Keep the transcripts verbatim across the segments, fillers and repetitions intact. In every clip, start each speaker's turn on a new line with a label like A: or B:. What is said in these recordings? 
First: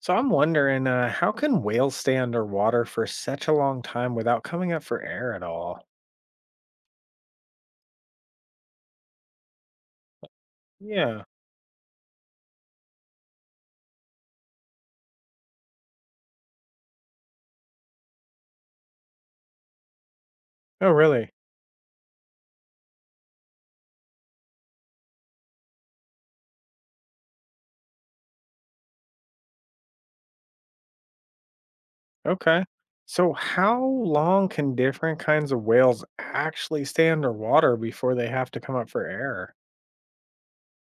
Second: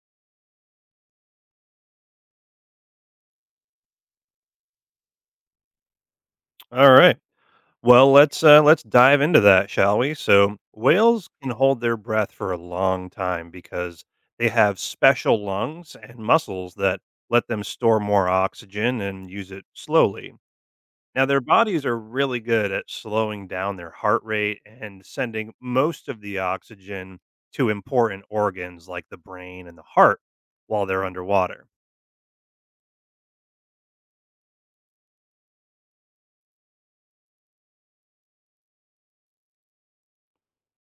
A: So I'm wondering, uh, how can whales stay underwater for such a long time without coming up for air at all?
B: All right. Well, let's uh, let's dive into that, shall we? So
A: Yeah.
B: whales can hold their breath for a long time because they have special lungs and muscles that let them store more oxygen and use it slowly.
A: Oh,
B: Now
A: really?
B: their bodies are really good at slowing down their heart rate and sending most of the oxygen to important organs like the brain and the heart while they're underwater.
A: Okay. So how long can different kinds of whales actually stay underwater before they have to come up for air?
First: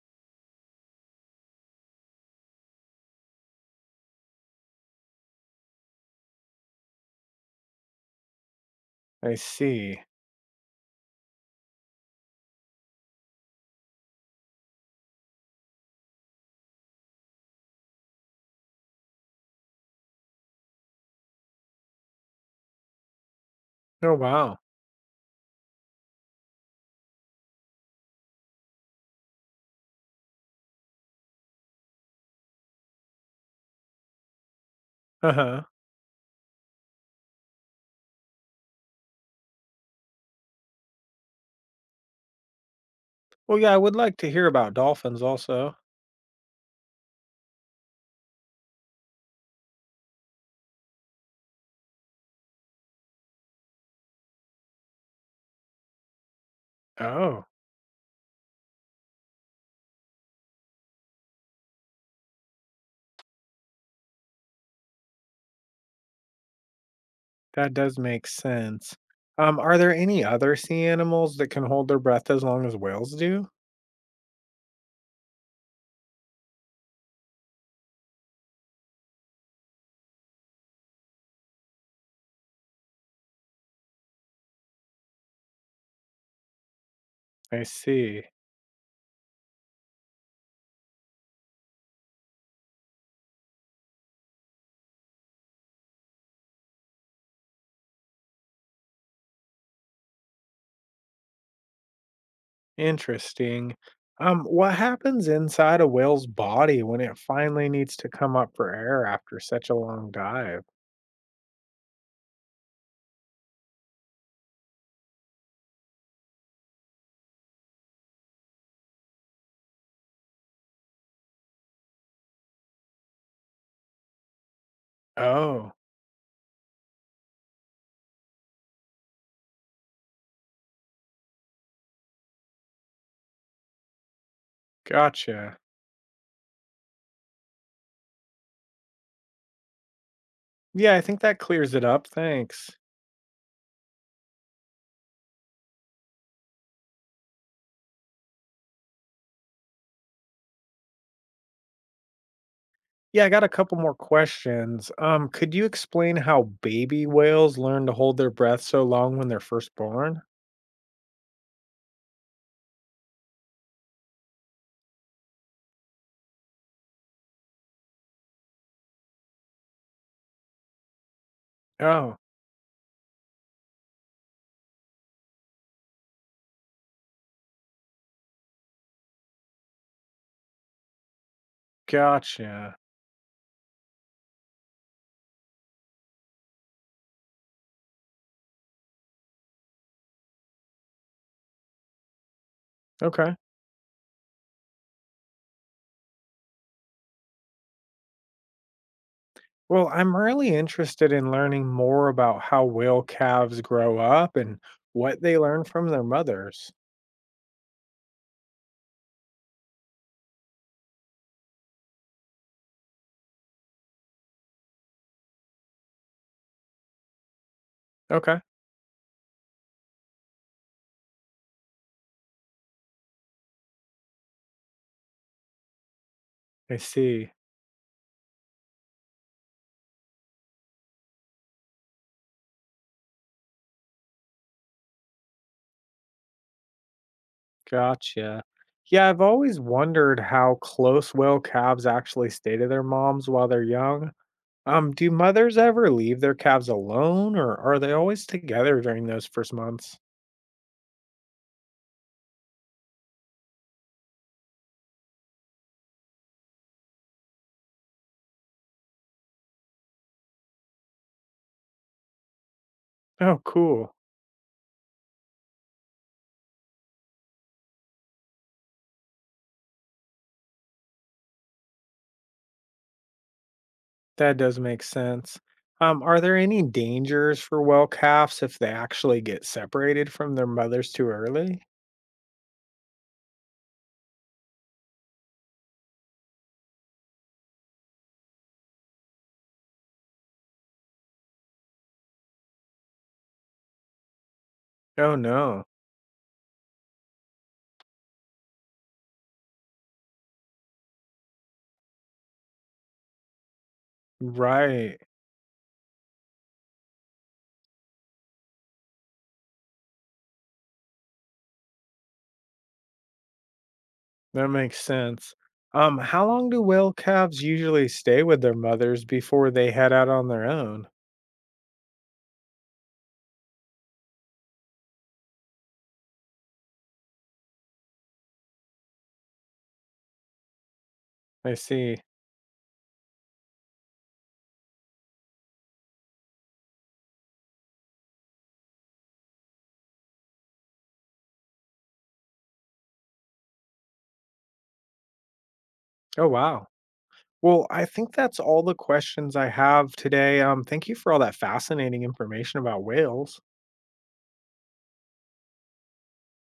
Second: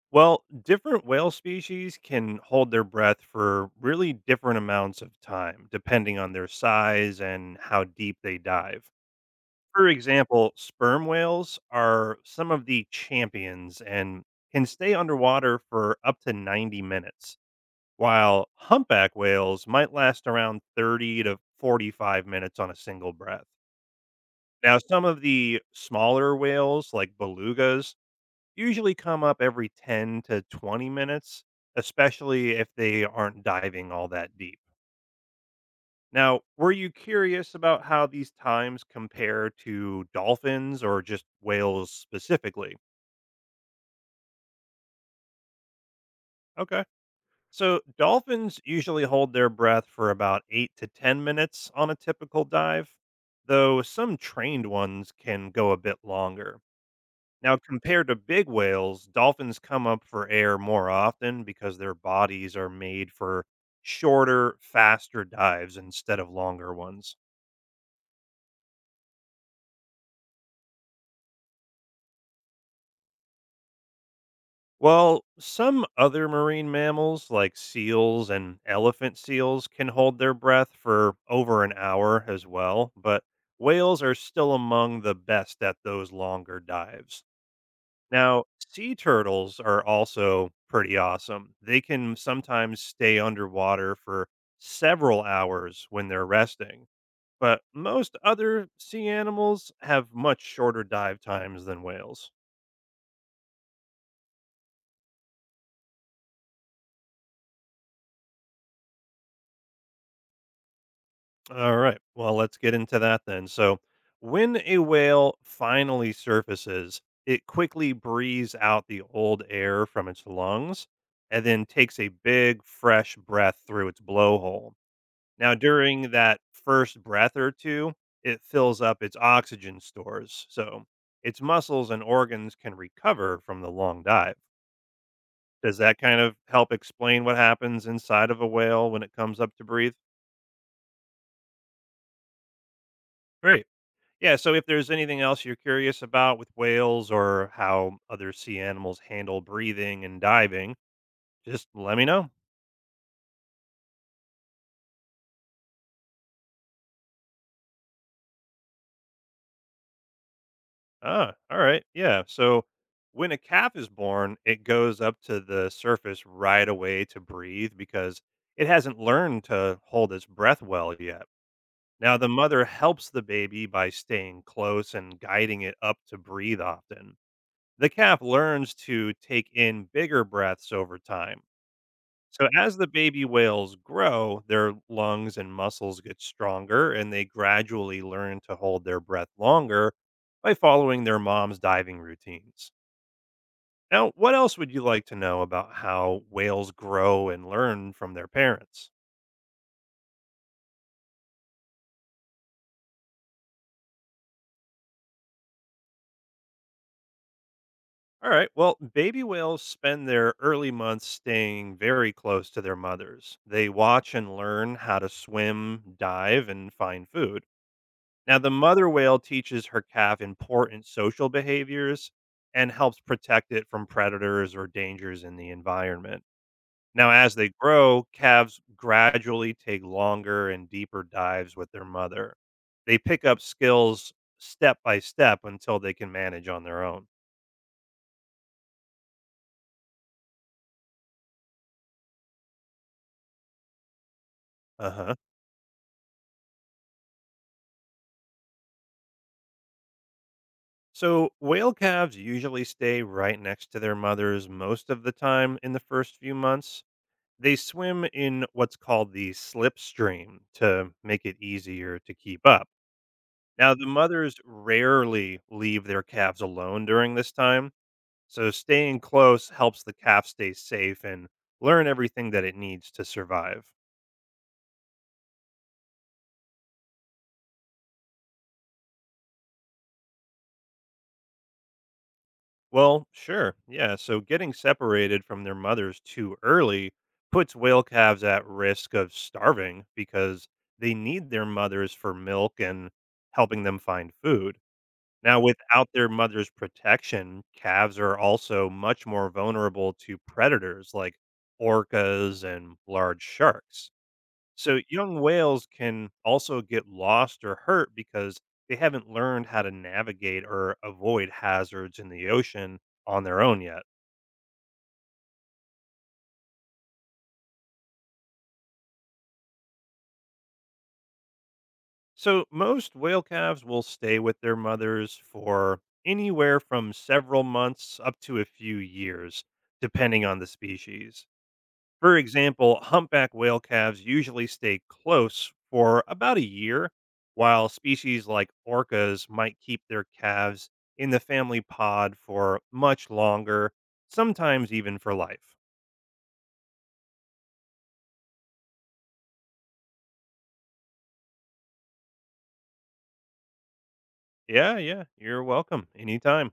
B: Well, different whale species can hold their breath for really different amounts of time, depending on their size and how deep they dive.
A: I
B: For
A: see.
B: example, sperm whales are some of the champions and can stay underwater for up to ninety minutes, while humpback whales might last around thirty to forty-five minutes on a single breath.
A: Oh, wow.
B: Now, some of the smaller whales, like belugas, usually come up every ten to twenty minutes, especially if they aren't diving all that deep.
A: Uh-huh.
B: Now, were you curious about how these times compare to dolphins or just whales specifically?
A: Well, yeah, I would like to hear about dolphins also.
B: Okay. So, dolphins usually hold their breath for about eight to ten minutes on a typical dive, though some trained ones can go a bit longer.
A: Oh,
B: Now, compared to big whales, dolphins come up for air more often because their bodies are made for shorter, faster dives instead of longer ones.
A: that does make sense. Um, are there any other sea animals that can hold their breath as long as whales do?
B: While some other marine mammals, like seals and elephant seals, can hold their breath for over an hour as well, but whales are still among the best at those longer dives.
A: I see.
B: Now, sea turtles are also pretty awesome. They can sometimes stay underwater for several hours when they're resting, but most other sea animals have much shorter dive times than whales.
A: Interesting. Um, what happens inside a whale's body when it finally needs to come up for air after such a long dive?
B: All right, well, let's get into that then. So, when a whale finally surfaces, it quickly breathes out the old air from its lungs and then takes a big, fresh breath through its blowhole. Now,
A: Oh,
B: during that first breath or two, it fills up its oxygen stores, so its muscles and organs can recover from the long dive.
A: gotcha.
B: Does that kind of help explain what happens inside of a whale when it comes up to breathe?
A: Yeah, I think that clears it up. Thanks.
B: Great. Yeah, so if there's anything else you're curious about with whales or how other sea animals handle breathing and diving, just let me know.
A: Yeah, I got a couple more questions. Um, could you explain how baby whales learn to hold their breath so long when they're first born?
B: Ah, all right. Yeah. So when a calf is born, it goes up to the surface right away to breathe because it hasn't learned to hold its breath well yet.
A: Oh,
B: Now, the mother helps the baby by staying close and guiding it up to breathe often. The calf learns to take in bigger breaths over time. So as
A: gotcha.
B: the baby whales grow, their lungs and muscles get stronger and they gradually learn to hold their breath longer by following their mom's diving routines.
A: Okay.
B: Now, what else would you like to know about how whales grow and learn from their parents?
A: Well, I'm really interested in learning more about how whale calves grow up and what they learn from their mothers.
B: All right, well, baby whales spend their early months staying very close to their mothers. They watch and learn how to swim, dive, and find food. Now,
A: Okay.
B: the mother whale teaches her calf important social behaviors and helps protect it from predators or dangers in the environment.
A: I
B: Now,
A: see.
B: as they grow, calves gradually take longer and deeper dives with their mother. They pick up skills step by step until they can manage on their own.
A: Gotcha. Yeah, I've always wondered how close will calves actually stay to their moms while they're young.
B: Uh
A: Um, do
B: huh.
A: mothers ever leave their calves alone, or are they always together during those first months?
B: So, whale calves usually stay right next to their mothers most of the time in the first few months. They swim in what's called the slipstream to make it easier to keep up.
A: Oh,
B: Now, the
A: cool.
B: mothers rarely leave their calves alone during this time, so staying close helps the calf stay safe and learn everything that it needs to survive.
A: That does make sense. Um, are there any dangers for well calves if they actually get separated from their mothers too early?
B: Well, sure, yeah, so getting separated from their mothers too early puts whale calves at risk of starving because they need their mothers for milk and helping them find food.
A: Oh,
B: Now,
A: no.
B: without their mother's protection, calves are also much more vulnerable to predators like orcas and large sharks. So,
A: Right.
B: young whales can also get lost or hurt because they haven't learned how to navigate or avoid hazards in the ocean on their own yet.
A: That makes sense. Um, how long do whale calves usually stay with their mothers before they head out on their own?
B: So, most whale calves will stay with their mothers for anywhere from several months up to a few years, depending on the species.
A: I see.
B: For example, humpback whale calves usually stay close for about a year, while species like orcas might keep their calves in the family pod for much longer, sometimes even for life.
A: Oh, wow. Well, I think that's all the questions I have today. Um, thank you for all that fascinating information about whales.
B: Yeah, yeah, you're welcome anytime.